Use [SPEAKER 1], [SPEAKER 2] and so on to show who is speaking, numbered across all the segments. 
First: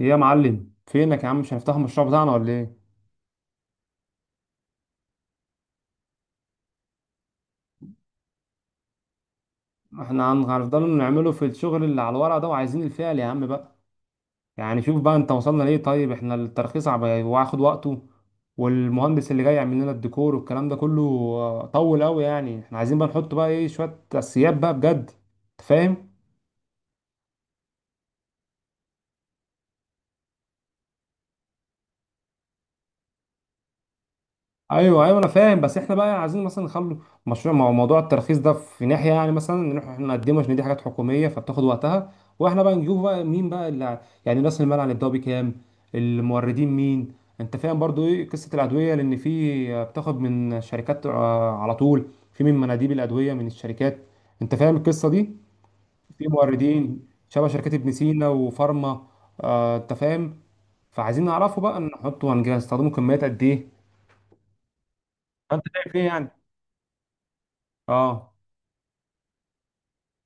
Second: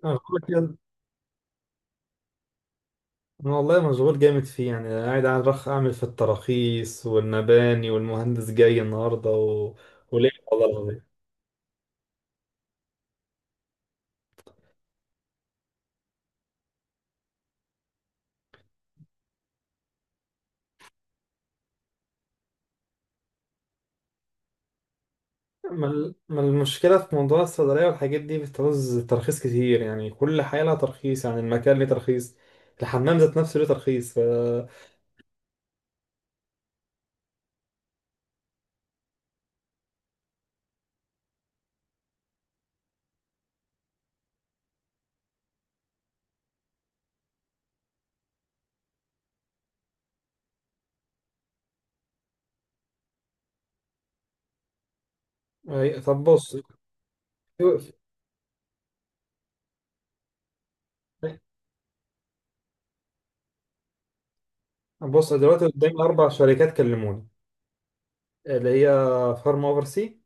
[SPEAKER 1] ايه
[SPEAKER 2] أنا
[SPEAKER 1] يا
[SPEAKER 2] بقول لك
[SPEAKER 1] معلم،
[SPEAKER 2] يلا.
[SPEAKER 1] فينك يا عم؟ مش هنفتح المشروع بتاعنا ولا ايه؟
[SPEAKER 2] أنا والله مشغول جامد فيه، يعني قاعد على رخ أعمل في التراخيص والمباني والمهندس جاي النهاردة وليه
[SPEAKER 1] احنا
[SPEAKER 2] والله
[SPEAKER 1] هنفضل
[SPEAKER 2] العظيم.
[SPEAKER 1] نعمله في الشغل اللي على الورق ده، وعايزين الفعل يا عم بقى. يعني شوف بقى انت وصلنا ليه. طيب احنا الترخيص واخد وقته، والمهندس اللي جاي يعمل لنا الديكور والكلام ده كله طول قوي. يعني احنا عايزين بقى نحط بقى ايه شوية اساسيات بقى بجد. انت فاهم؟
[SPEAKER 2] ما المشكلة في موضوع الصيدلية والحاجات دي؟ بتعوز ترخيص كتير، يعني كل حاجة لها ترخيص، يعني المكان ليه ترخيص، الحمام ذات نفسه ليه ترخيص
[SPEAKER 1] ايوه ايوه، انا فاهم، بس احنا بقى عايزين مثلا نخلو مشروع مع موضوع الترخيص ده في ناحيه. يعني مثلا نروح احنا نقدمه عشان دي حاجات حكوميه فبتاخد وقتها، واحنا بقى نجيبه بقى مين بقى يعني راس المال هنبداه بكام؟ الموردين مين؟ انت فاهم برضو ايه قصه الادويه؟ لان في بتاخد من شركات على طول، في من مناديب الادويه من الشركات. انت فاهم القصه دي؟
[SPEAKER 2] طب
[SPEAKER 1] في
[SPEAKER 2] بص.
[SPEAKER 1] موردين شبه شركات ابن سينا وفارما انت فاهم. فعايزين نعرفه بقى نحطه، هنجهز هنستخدمه كميات قد ايه؟
[SPEAKER 2] بص
[SPEAKER 1] انت
[SPEAKER 2] دلوقتي
[SPEAKER 1] شايف
[SPEAKER 2] قدامي
[SPEAKER 1] ايه
[SPEAKER 2] أربع
[SPEAKER 1] يعني؟
[SPEAKER 2] شركات كلموني،
[SPEAKER 1] اه.
[SPEAKER 2] اللي هي فارما أوفر سي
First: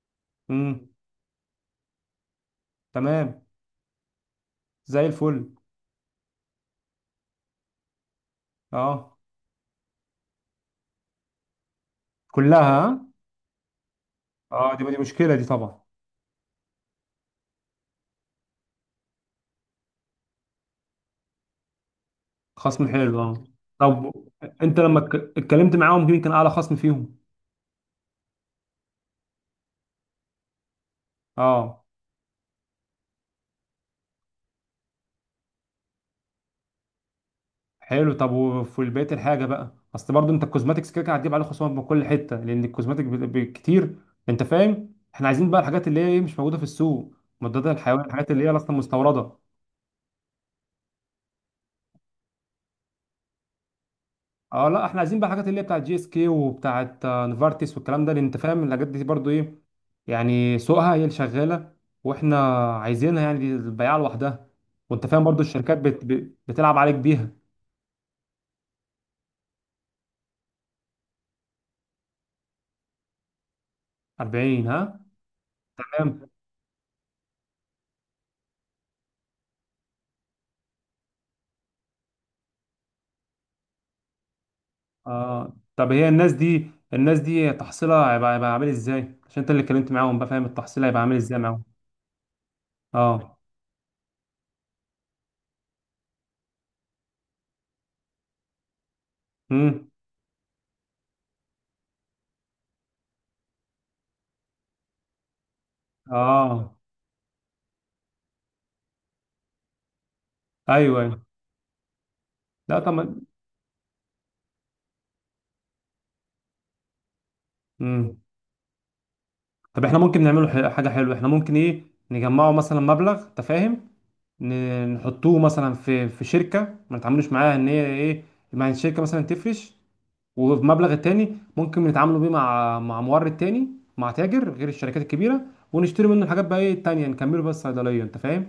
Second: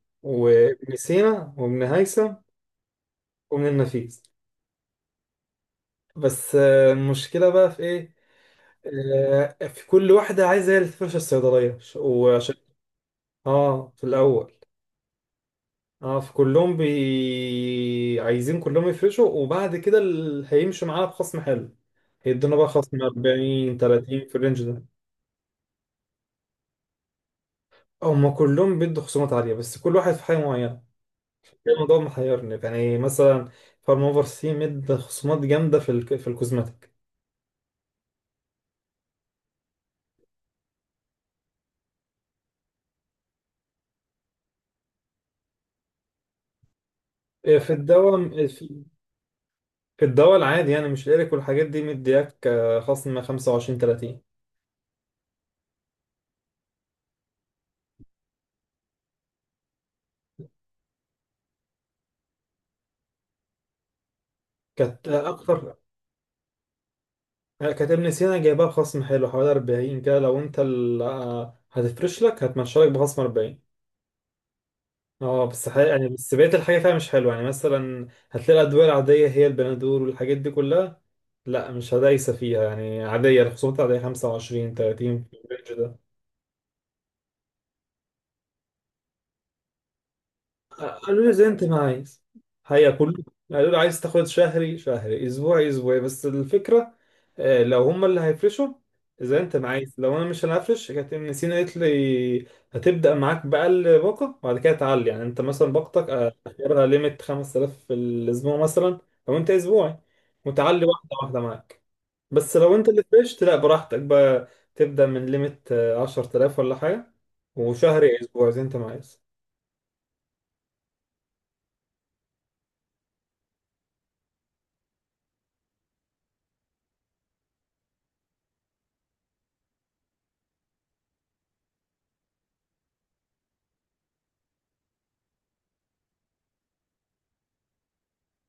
[SPEAKER 1] امم.
[SPEAKER 2] وابن سينا وابن هيثم
[SPEAKER 1] تمام.
[SPEAKER 2] وابن النفيس.
[SPEAKER 1] زي الفل.
[SPEAKER 2] بس المشكلة بقى في ايه؟
[SPEAKER 1] اه،
[SPEAKER 2] في كل واحدة عايزة هي اللي تفرش الصيدلية وعشان
[SPEAKER 1] كلها ها؟
[SPEAKER 2] اه، في الأول.
[SPEAKER 1] اه، دي دي مشكله دي طبعا.
[SPEAKER 2] اه، في كلهم عايزين كلهم يفرشوا، وبعد كده اللي هيمشوا معانا بخصم حلو هيدونا بقى
[SPEAKER 1] خصم
[SPEAKER 2] خصم
[SPEAKER 1] حلو اه.
[SPEAKER 2] 40
[SPEAKER 1] طب
[SPEAKER 2] 30 في الرينج
[SPEAKER 1] انت
[SPEAKER 2] ده.
[SPEAKER 1] لما اتكلمت معاهم، مين كان اعلى خصم فيهم؟
[SPEAKER 2] هما كلهم بيدوا خصومات عالية، بس كل واحد في حاجة معينة. ده
[SPEAKER 1] اه،
[SPEAKER 2] الموضوع محيرني، يعني مثلا فارما اوفر سي مد خصومات جامدة في الكوزماتيك.
[SPEAKER 1] حلو. طب وفي بقيه الحاجه بقى؟ اصل برضو انت الكوزماتكس كده كده هتجيب عليه خصومات من كل حته لان الكوزماتيك كتير. انت فاهم، احنا عايزين بقى الحاجات اللي هي إيه، مش موجوده في السوق،
[SPEAKER 2] في
[SPEAKER 1] مضادات الحيوان،
[SPEAKER 2] الدواء،
[SPEAKER 1] الحاجات اللي هي اصلا مستورده.
[SPEAKER 2] الدواء العادي، يعني مش الإيريك والحاجات دي مدياك، خصم 25 30.
[SPEAKER 1] اه لا، احنا عايزين بقى الحاجات اللي هي بتاعت جي اس كي وبتاعت نفارتس والكلام ده، لان انت فاهم الحاجات دي برضو ايه، يعني سوقها هي اللي شغاله، واحنا عايزينها، يعني دي البياعه لوحدها. وانت
[SPEAKER 2] كانت
[SPEAKER 1] فاهم برضو
[SPEAKER 2] أكتر.
[SPEAKER 1] الشركات بت... بت- بتلعب عليك بيها.
[SPEAKER 2] كانت ابن سينا جايبها بخصم حلو، حوالي 40 كده. لو أنت هتفرش لك، هتمشي لك بخصم 40.
[SPEAKER 1] 40 ها؟
[SPEAKER 2] اه، بس حقيقة يعني،
[SPEAKER 1] تمام.
[SPEAKER 2] بس بقية الحاجة فيها مش حلوة، يعني مثلا هتلاقي الأدوية العادية هي البنادول والحاجات دي كلها، لا مش هدايسة فيها، يعني عادية، الخصومات العادية 25 30 في
[SPEAKER 1] آه. طب
[SPEAKER 2] الرينج.
[SPEAKER 1] هي الناس دي، الناس دي تحصيلها هيبقى عامل ازاي؟ عشان انت اللي اتكلمت معاهم بقى، فاهم التحصيل هيبقى عامل
[SPEAKER 2] قالوا لي
[SPEAKER 1] ازاي
[SPEAKER 2] زي
[SPEAKER 1] معاهم؟
[SPEAKER 2] انت ما عايز، هي كله.
[SPEAKER 1] اه.
[SPEAKER 2] قالوا لي عايز تاخد شهري شهري اسبوعي اسبوعي، بس الفكره لو هم اللي هيفرشوا. زي انت ما
[SPEAKER 1] امم.
[SPEAKER 2] عايز. لو انا مش هنفرش، كانت ابن سينا قالت لي هتبدا معاك باقل باقه، وبعد كده تعلي. يعني انت مثلا باقتك
[SPEAKER 1] اه.
[SPEAKER 2] اخرها ليميت 5000 في الاسبوع مثلا، لو انت اسبوعي، وتعلي
[SPEAKER 1] ايوه
[SPEAKER 2] واحده
[SPEAKER 1] ايوه.
[SPEAKER 2] واحده معاك. بس لو
[SPEAKER 1] لا
[SPEAKER 2] انت
[SPEAKER 1] طب
[SPEAKER 2] اللي فرشت، لا براحتك بقى، تبدا من ليميت 10000 ولا حاجه، وشهري
[SPEAKER 1] امم.
[SPEAKER 2] اسبوع زي انت ما عايز.
[SPEAKER 1] طب احنا ممكن نعمله حاجه حلوه. احنا ممكن ايه نجمعه مثلا مبلغ، انت فاهم، نحطوه مثلا في شركه ما نتعاملوش معاها ان هي ايه، مع الشركه مثلا تفرش، وبمبلغ التاني ممكن نتعاملوا بيه مع مورد تاني، مع تاجر غير الشركات الكبيره، ونشتري منه الحاجات بقى ايه التانيه، نكمله بس صيدليه. انت فاهم؟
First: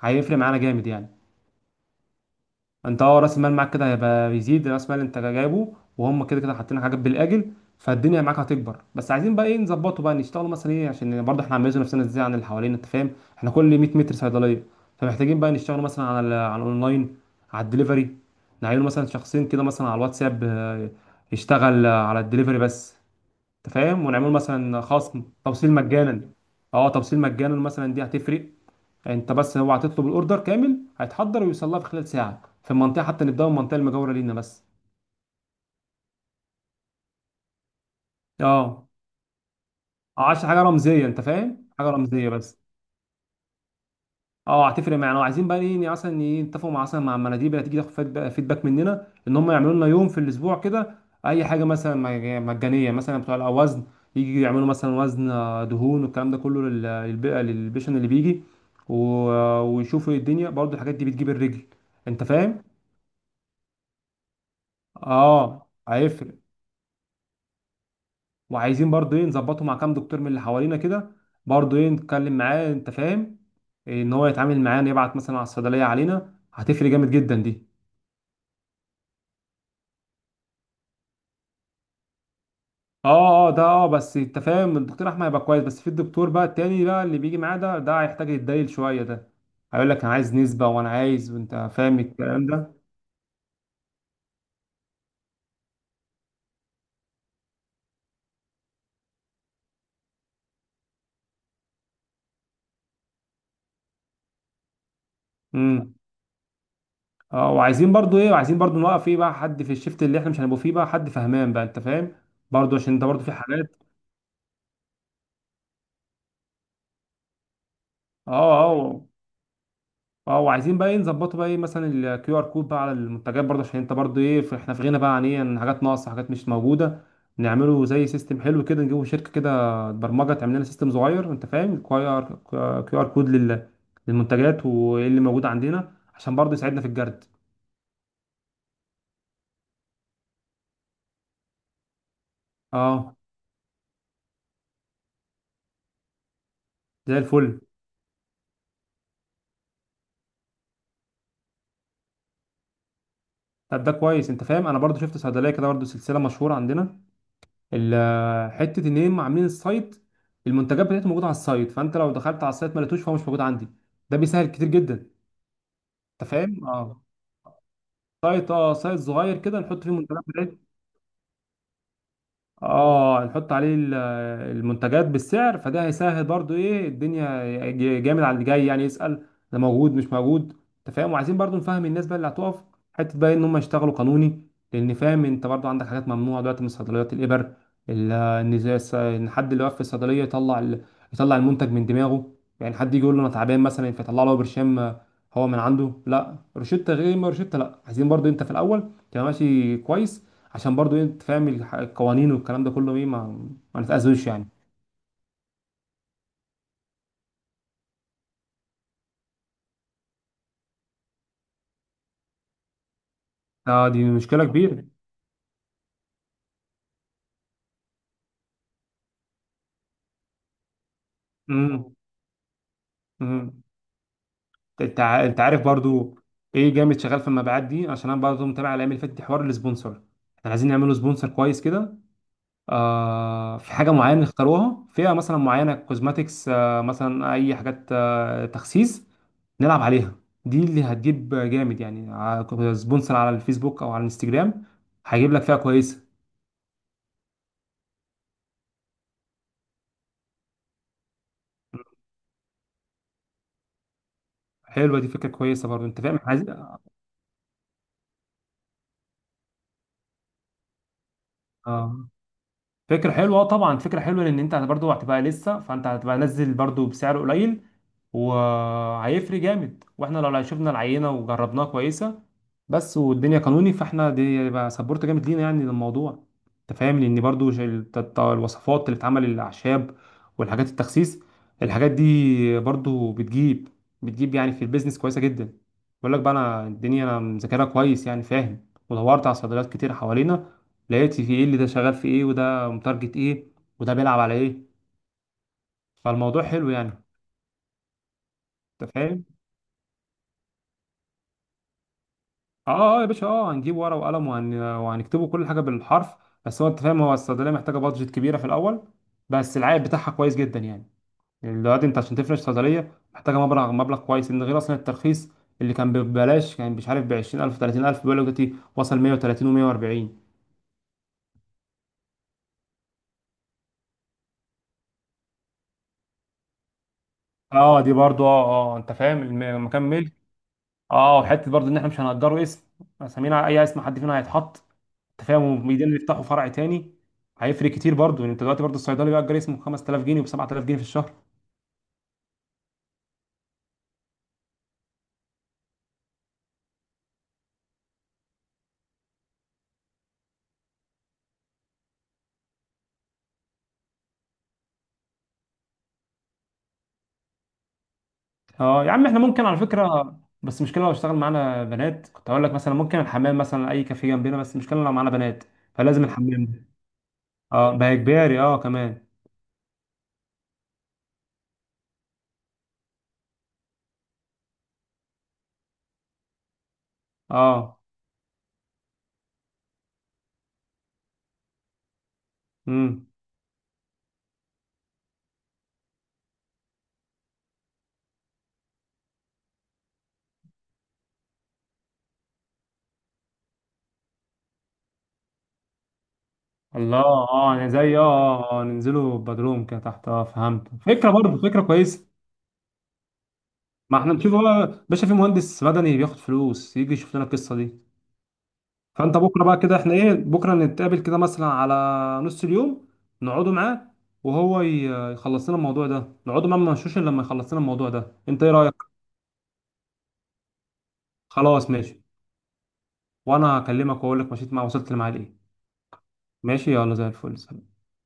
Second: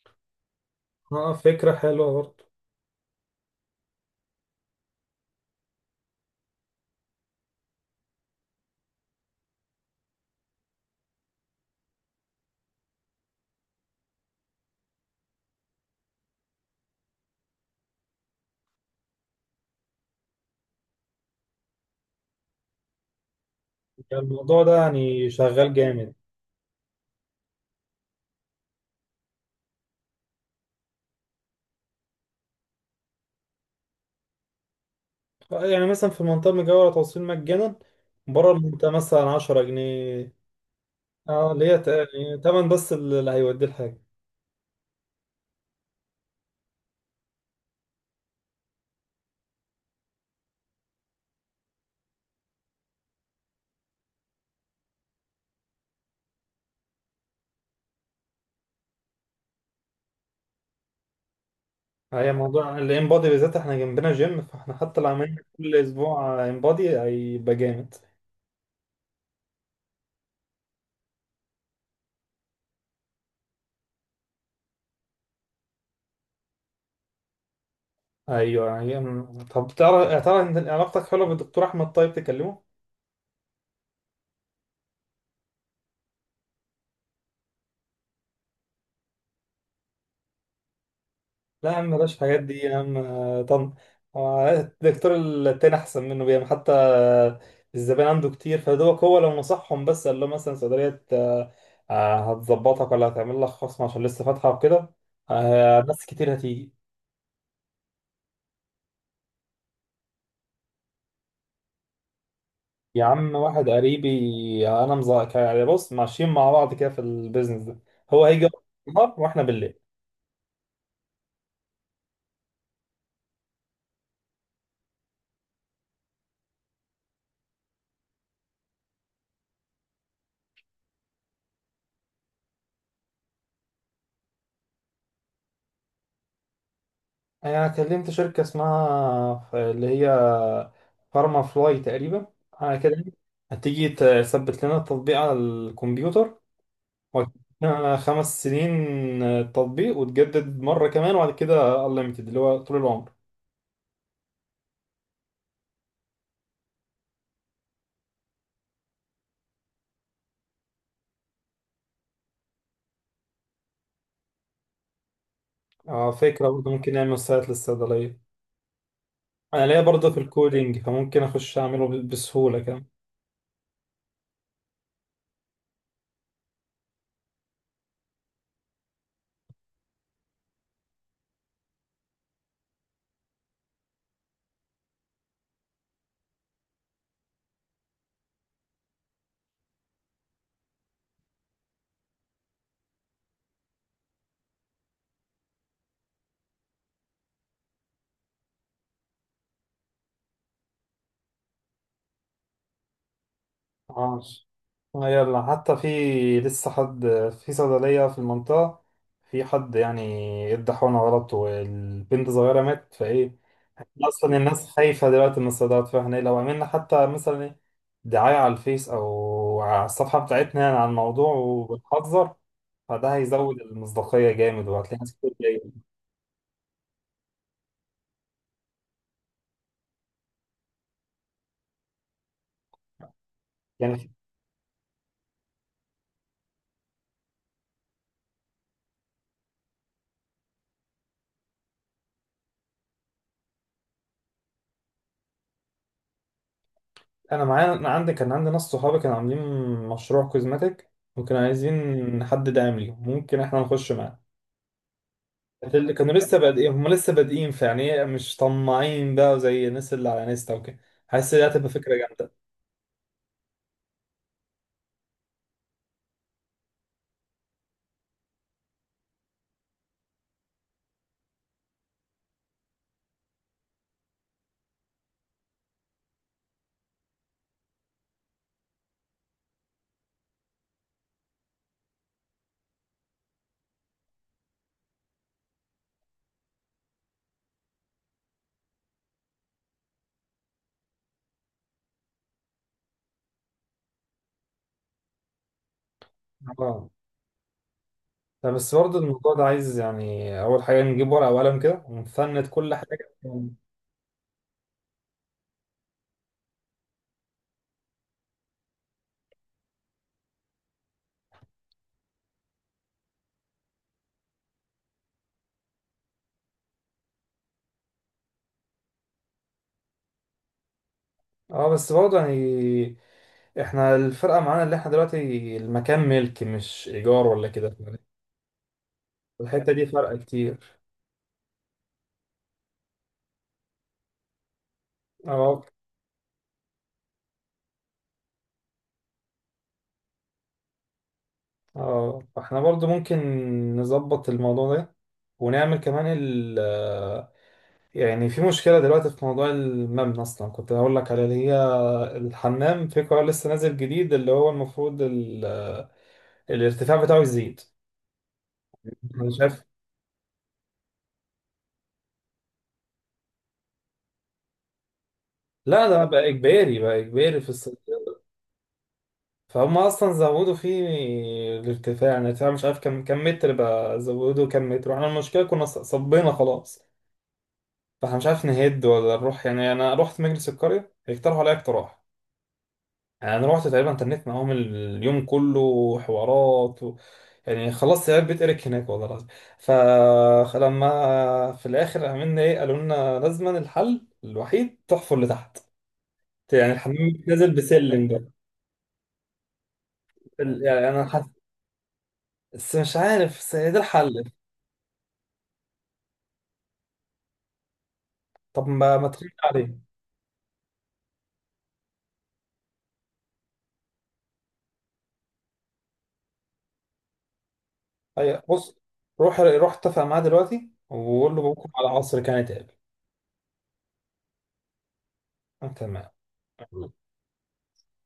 [SPEAKER 1] هيفرق معانا جامد يعني.
[SPEAKER 2] اه، فكرة حلوة برضه.
[SPEAKER 1] انت اه، راس المال معاك كده هيبقى بيزيد، راس المال انت جايبه، وهم كده كده حاطين حاجات بالاجل، فالدنيا معاك هتكبر. بس عايزين بقى ايه نظبطه بقى، نشتغل مثلا ايه، عشان برضه احنا عاملين نفسنا ازاي عن اللي حوالينا؟ انت فاهم، احنا كل 100 متر صيدليه، فمحتاجين بقى نشتغل مثلا على على الاونلاين، على الدليفري. نعين مثلا شخصين كده مثلا على الواتساب يشتغل على الدليفري بس. انت فاهم؟
[SPEAKER 2] يعني
[SPEAKER 1] ونعمل
[SPEAKER 2] الموضوع ده
[SPEAKER 1] مثلا
[SPEAKER 2] يعني
[SPEAKER 1] خصم توصيل
[SPEAKER 2] شغال جامد.
[SPEAKER 1] مجانا. اه، توصيل مجانا مثلا، دي هتفرق. انت بس هو هتطلب الاوردر كامل، هيتحضر ويوصل لها في خلال ساعه في المنطقه، حتى نبداوا من المنطقه المجاوره لينا بس.
[SPEAKER 2] يعني مثلا في المنطقة المجاورة توصيل مجانا، بره
[SPEAKER 1] اه،
[SPEAKER 2] المنطقة مثلا 10 جنيه.
[SPEAKER 1] عشان حاجه رمزيه، انت
[SPEAKER 2] اه، اللي
[SPEAKER 1] فاهم،
[SPEAKER 2] هي
[SPEAKER 1] حاجه رمزيه
[SPEAKER 2] يعني
[SPEAKER 1] بس.
[SPEAKER 2] تمن بس اللي هيوديه الحاجة.
[SPEAKER 1] اه، هتفرق معانا. وعايزين بقى ايه يعني مثلا ايه، نتفقوا مع مثلا مع المناديب اللي هتيجي تاخد فيدباك مننا ان هم يعملوا لنا يوم في الاسبوع كده، اي حاجه مثلا مجانيه، مثلا بتوع الاوزن، يجي يعملوا مثلا وزن دهون والكلام ده كله للبيشن اللي بيجي، ويشوفوا إيه الدنيا، برضو الحاجات دي بتجيب الرجل. انت
[SPEAKER 2] هي
[SPEAKER 1] فاهم؟
[SPEAKER 2] موضوع الانبادي بالذات، احنا جنبنا جيم، فاحنا حتى لو عملنا
[SPEAKER 1] اه
[SPEAKER 2] كل
[SPEAKER 1] هيفرق.
[SPEAKER 2] اسبوع انبادي هيبقى جامد.
[SPEAKER 1] وعايزين برضو ايه نظبطه مع كام دكتور من اللي حوالينا كده، برضو ايه نتكلم معاه، انت فاهم إيه، ان هو يتعامل معانا يبعت مثلا على الصيدليه علينا، هتفرق جامد جدا دي.
[SPEAKER 2] ايوه يعني. طب تعرف، يعني تعرف ان علاقتك حلوة بالدكتور احمد، طيب تكلمه.
[SPEAKER 1] اه اه، ده اه، بس انت فاهم الدكتور احمد هيبقى كويس، بس في الدكتور بقى التاني بقى اللي بيجي معاه ده، ده هيحتاج يتدايل شويه ده، هيقول لك انا عايز نسبه وانا عايز، وانت
[SPEAKER 2] لا يا عم،
[SPEAKER 1] فاهم
[SPEAKER 2] بلاش الحاجات
[SPEAKER 1] الكلام
[SPEAKER 2] دي
[SPEAKER 1] ده.
[SPEAKER 2] يا عم، طن. الدكتور التاني أحسن منه، بيعمل حتى الزبائن عنده كتير، فدوك هو لو نصحهم بس، قال له مثلا صيدلية، هتظبطك ولا هتعمل لك خصم عشان لسه فاتحة وكده.
[SPEAKER 1] امم.
[SPEAKER 2] ناس كتير هتيجي.
[SPEAKER 1] اه، وعايزين برضو ايه، وعايزين برضو نوقف ايه بقى حد في الشفت اللي احنا مش هنبقوا فيه، بقى حد فهمان بقى، انت فاهم، برضو عشان انت
[SPEAKER 2] يا
[SPEAKER 1] برضو في
[SPEAKER 2] عم، واحد
[SPEAKER 1] حالات.
[SPEAKER 2] قريبي أنا مزا، يعني بص، ماشيين مع بعض كده في البيزنس ده، هو
[SPEAKER 1] اه
[SPEAKER 2] هيجي
[SPEAKER 1] اه
[SPEAKER 2] النهار وإحنا بالليل.
[SPEAKER 1] اه. وعايزين بقى ايه نظبطه بقى ايه، مثلا الكيو ار كود بقى على المنتجات برضه، عشان انت برضه ايه احنا في غنى بقى عن ايه، عن حاجات ناقصه، حاجات مش موجوده. نعمله زي سيستم حلو كده، نجيبه شركه كده برمجه تعمل لنا سيستم صغير، انت فاهم، كيو ار كود للمنتجات وايه اللي موجود عندنا، عشان برضه يساعدنا في الجرد.
[SPEAKER 2] انا كلمت شركة اسمها اللي هي فارما فلاي تقريبا على كده.
[SPEAKER 1] اه.
[SPEAKER 2] هتيجي تثبت لنا التطبيق على الكمبيوتر،
[SPEAKER 1] زي الفل.
[SPEAKER 2] وهتدينا 5 سنين تطبيق، وتجدد مرة كمان، وبعد كده unlimited اللي هو طول العمر.
[SPEAKER 1] طب ده كويس، انت فاهم انا برضه شفت صيدليه كده، برضه سلسله مشهوره عندنا، حته ان هم عاملين السايت، المنتجات بتاعتهم موجوده على السايت، فانت لو دخلت على السايت ما لقيتوش، فهو مش موجود عندي. ده بيسهل كتير جدا. انت
[SPEAKER 2] فكرة
[SPEAKER 1] فاهم؟
[SPEAKER 2] برضه، ممكن
[SPEAKER 1] اه،
[SPEAKER 2] نعمل سايت للصيدلية.
[SPEAKER 1] سايت اه، سايت صغير كده
[SPEAKER 2] انا ليا
[SPEAKER 1] نحط فيه
[SPEAKER 2] برضه في
[SPEAKER 1] منتجات بتاعتنا.
[SPEAKER 2] الكودينج، فممكن اخش اعمله بسهولة كمان.
[SPEAKER 1] اه، نحط عليه المنتجات بالسعر، فده هيسهل برضو ايه الدنيا، جامد على اللي جاي يعني يسأل ده موجود مش موجود. انت فاهم؟ وعايزين برضو نفهم الناس بقى اللي هتقف حته بقى ان هم يشتغلوا قانوني، لان فاهم انت برضو عندك حاجات ممنوعه دلوقتي من صيدليات الابر، ان حد اللي واقف في الصيدليه يطلع يطلع المنتج من دماغه، يعني حد يجي يقول له انا تعبان مثلا فيطلع له برشام هو من عنده، لا روشته غير ما روشته لا. عايزين برضو انت في الاول تبقى ماشي كويس، عشان برضو إيه، انت فاهم القوانين والكلام ده كله ايه، ما
[SPEAKER 2] اه.
[SPEAKER 1] نتأذوش يعني.
[SPEAKER 2] يلا. حتى في، لسه حد في صيدلية في المنطقة، في حد يعني ادى حقنة غلط والبنت صغيرة ماتت، فايه
[SPEAKER 1] اه دي
[SPEAKER 2] احنا اصلا
[SPEAKER 1] مشكلة
[SPEAKER 2] الناس
[SPEAKER 1] كبيرة.
[SPEAKER 2] خايفة دلوقتي من الصيدليات، فاحنا إيه، لو عملنا حتى مثلا ايه دعاية على الفيس او على الصفحة بتاعتنا يعني عن الموضوع
[SPEAKER 1] امم.
[SPEAKER 2] وبنحذر، فده هيزود
[SPEAKER 1] امم.
[SPEAKER 2] المصداقية جامد وهتلاقي
[SPEAKER 1] انت
[SPEAKER 2] ناس كتير
[SPEAKER 1] انت عارف
[SPEAKER 2] جاية.
[SPEAKER 1] برضو ايه جامد شغال في المبيعات دي، عشان انا برضو متابع الايام اللي فاتت دي حوار السبونسر. احنا عايزين نعمله سبونسر كويس كده، آه في حاجة
[SPEAKER 2] يعني
[SPEAKER 1] معينة نختاروها، فئة مثلا معينة كوزماتكس، آه مثلا اي حاجات آه تخسيس، نلعب عليها. دي اللي هتجيب جامد يعني، سبونسر على الفيسبوك او على الانستجرام، هيجيب لك فئة كويسة.
[SPEAKER 2] أنا معايا، أنا عندي، كان عندي ناس صحابي كانوا عاملين مشروع كوزماتيك، وكانوا عايزين حد داعم ليهم، ممكن إحنا نخش معاه.
[SPEAKER 1] حلوة دي، فكرة كويسة برضو،
[SPEAKER 2] اللي
[SPEAKER 1] انت
[SPEAKER 2] كانوا
[SPEAKER 1] فاهم
[SPEAKER 2] لسه
[SPEAKER 1] عايز.
[SPEAKER 2] بادئين، هم لسه بادئين، فيعني إيه، مش طماعين بقى زي الناس اللي على انستا وكده. حاسس ان دي هتبقى فكره
[SPEAKER 1] اه
[SPEAKER 2] جامده.
[SPEAKER 1] فكرة حلوة، طبعا فكرة حلوة، لأن أنت برضو هتبقى لسه، فأنت هتبقى نزل برضو بسعر قليل، وهيفرق جامد، واحنا لو شفنا العينه وجربناها كويسه، بس والدنيا قانوني، فاحنا دي يبقى سبورت جامد لينا يعني للموضوع. انت فاهم لان برضو الوصفات اللي بتعمل الاعشاب، والحاجات التخسيس، الحاجات دي برضو بتجيب، يعني في البيزنس كويسه جدا. بقول لك بقى، انا الدنيا انا مذاكرها كويس يعني، فاهم، ودورت على صيدليات كتير حوالينا، لقيت في ايه اللي ده شغال في ايه، وده متارجت ايه، وده بيلعب على ايه. فالموضوع حلو
[SPEAKER 2] اه،
[SPEAKER 1] يعني.
[SPEAKER 2] طب بس
[SPEAKER 1] انت
[SPEAKER 2] برضه
[SPEAKER 1] فاهم؟
[SPEAKER 2] الموضوع ده عايز يعني اول حاجه نجيب ورقه وقلم كده ونفند كل
[SPEAKER 1] اه اه يا
[SPEAKER 2] حاجه.
[SPEAKER 1] باشا، اه هنجيب ورقه وقلم، وهنكتبه كل حاجه بالحرف. بس هو انت فاهم هو الصيدليه محتاجه بادجت كبيره في الاول، بس العائد بتاعها كويس جدا يعني. يعني دلوقتي انت عشان تفرش صيدليه محتاجه مبلغ، كويس ان، غير اصلا الترخيص اللي كان ببلاش، كان مش عارف ب 20000 30000، بيقول لك دلوقتي وصل 130 و140.
[SPEAKER 2] اه بس برضه يعني احنا الفرقه معانا، اللي احنا دلوقتي المكان ملك مش ايجار ولا كده،
[SPEAKER 1] اه دي برضو اه. اه انت فاهم
[SPEAKER 2] الحته دي
[SPEAKER 1] المكان.
[SPEAKER 2] فرق كتير.
[SPEAKER 1] اه وحته برضه ان احنا مش هنأجره اسم، اسامينا اي اسم حد فينا هيتحط. انت فاهم؟
[SPEAKER 2] اه،
[SPEAKER 1] وبيدين يفتحوا فرع تاني، هيفرق كتير برضه يعني. انت دلوقتي برضه الصيدلي بيأجر اسمه ب 5000 جنيه وب 7000 جنيه في الشهر.
[SPEAKER 2] اه، فاحنا برضه ممكن نظبط الموضوع ده، ونعمل كمان يعني في مشكلة دلوقتي في موضوع المبنى. أصلا كنت هقول لك على اللي هي الحمام، في قرار لسه نازل جديد اللي هو المفروض الارتفاع بتاعه يزيد.
[SPEAKER 1] اه يا عم احنا
[SPEAKER 2] أنا
[SPEAKER 1] ممكن على
[SPEAKER 2] شايف،
[SPEAKER 1] فكره، بس المشكله لو اشتغل معانا بنات، كنت هقول لك مثلا ممكن الحمام مثلا اي كافيه جنبنا، بس المشكله لو معانا بنات،
[SPEAKER 2] لا
[SPEAKER 1] فلازم
[SPEAKER 2] ده بقى
[SPEAKER 1] الحمام ده.
[SPEAKER 2] إجباري، بقى إجباري في الصيف.
[SPEAKER 1] اه بقى اجباري اه كمان.
[SPEAKER 2] فهم أصلا زودوا فيه الارتفاع، يعني الارتفاع مش عارف كم متر بقى، زودوا كم متر، وإحنا المشكلة كنا صبينا خلاص.
[SPEAKER 1] اه.
[SPEAKER 2] فإحنا مش عارف نهد ولا نروح، يعني أنا رحت مجلس القرية اقترحوا عليا اقتراح.
[SPEAKER 1] امم.
[SPEAKER 2] يعني انا رحت تقريبا تنيت معاهم اليوم كله حوارات يعني خلصت عيال بيت اريك هناك والله العظيم. فلما في الاخر عملنا ايه، قالوا لنا لازما الحل الوحيد تحفر لتحت، يعني
[SPEAKER 1] الله
[SPEAKER 2] الحمام نازل
[SPEAKER 1] اه، يعني زي اه
[SPEAKER 2] بسلم بقى.
[SPEAKER 1] ننزله بدروم كده تحت. اه فهمت
[SPEAKER 2] يعني
[SPEAKER 1] فكره، برضه فكره كويسه.
[SPEAKER 2] بس مش عارف، بس ده
[SPEAKER 1] ما احنا
[SPEAKER 2] الحل.
[SPEAKER 1] نشوف بقى باشا في مهندس مدني بياخد فلوس، يجي يشوف لنا القصه دي.
[SPEAKER 2] طب ما ما
[SPEAKER 1] فانت
[SPEAKER 2] ترد
[SPEAKER 1] بكره بقى كده
[SPEAKER 2] عليه.
[SPEAKER 1] احنا ايه، بكره نتقابل كده مثلا على نص اليوم، نقعدوا معاه، وهو يخلص لنا الموضوع ده، نقعدوا معاه ما نمشوش الا لما يخلص لنا الموضوع ده.
[SPEAKER 2] أي
[SPEAKER 1] انت ايه
[SPEAKER 2] بص،
[SPEAKER 1] رايك؟
[SPEAKER 2] روح روح اتفق معاه دلوقتي وقول له
[SPEAKER 1] خلاص
[SPEAKER 2] بكره على
[SPEAKER 1] ماشي.
[SPEAKER 2] العصر كان يتقابل.
[SPEAKER 1] وانا هكلمك واقول لك مشيت مع، وصلت لمعاه لايه.
[SPEAKER 2] تمام.
[SPEAKER 1] ماشي يلا، زي الفل.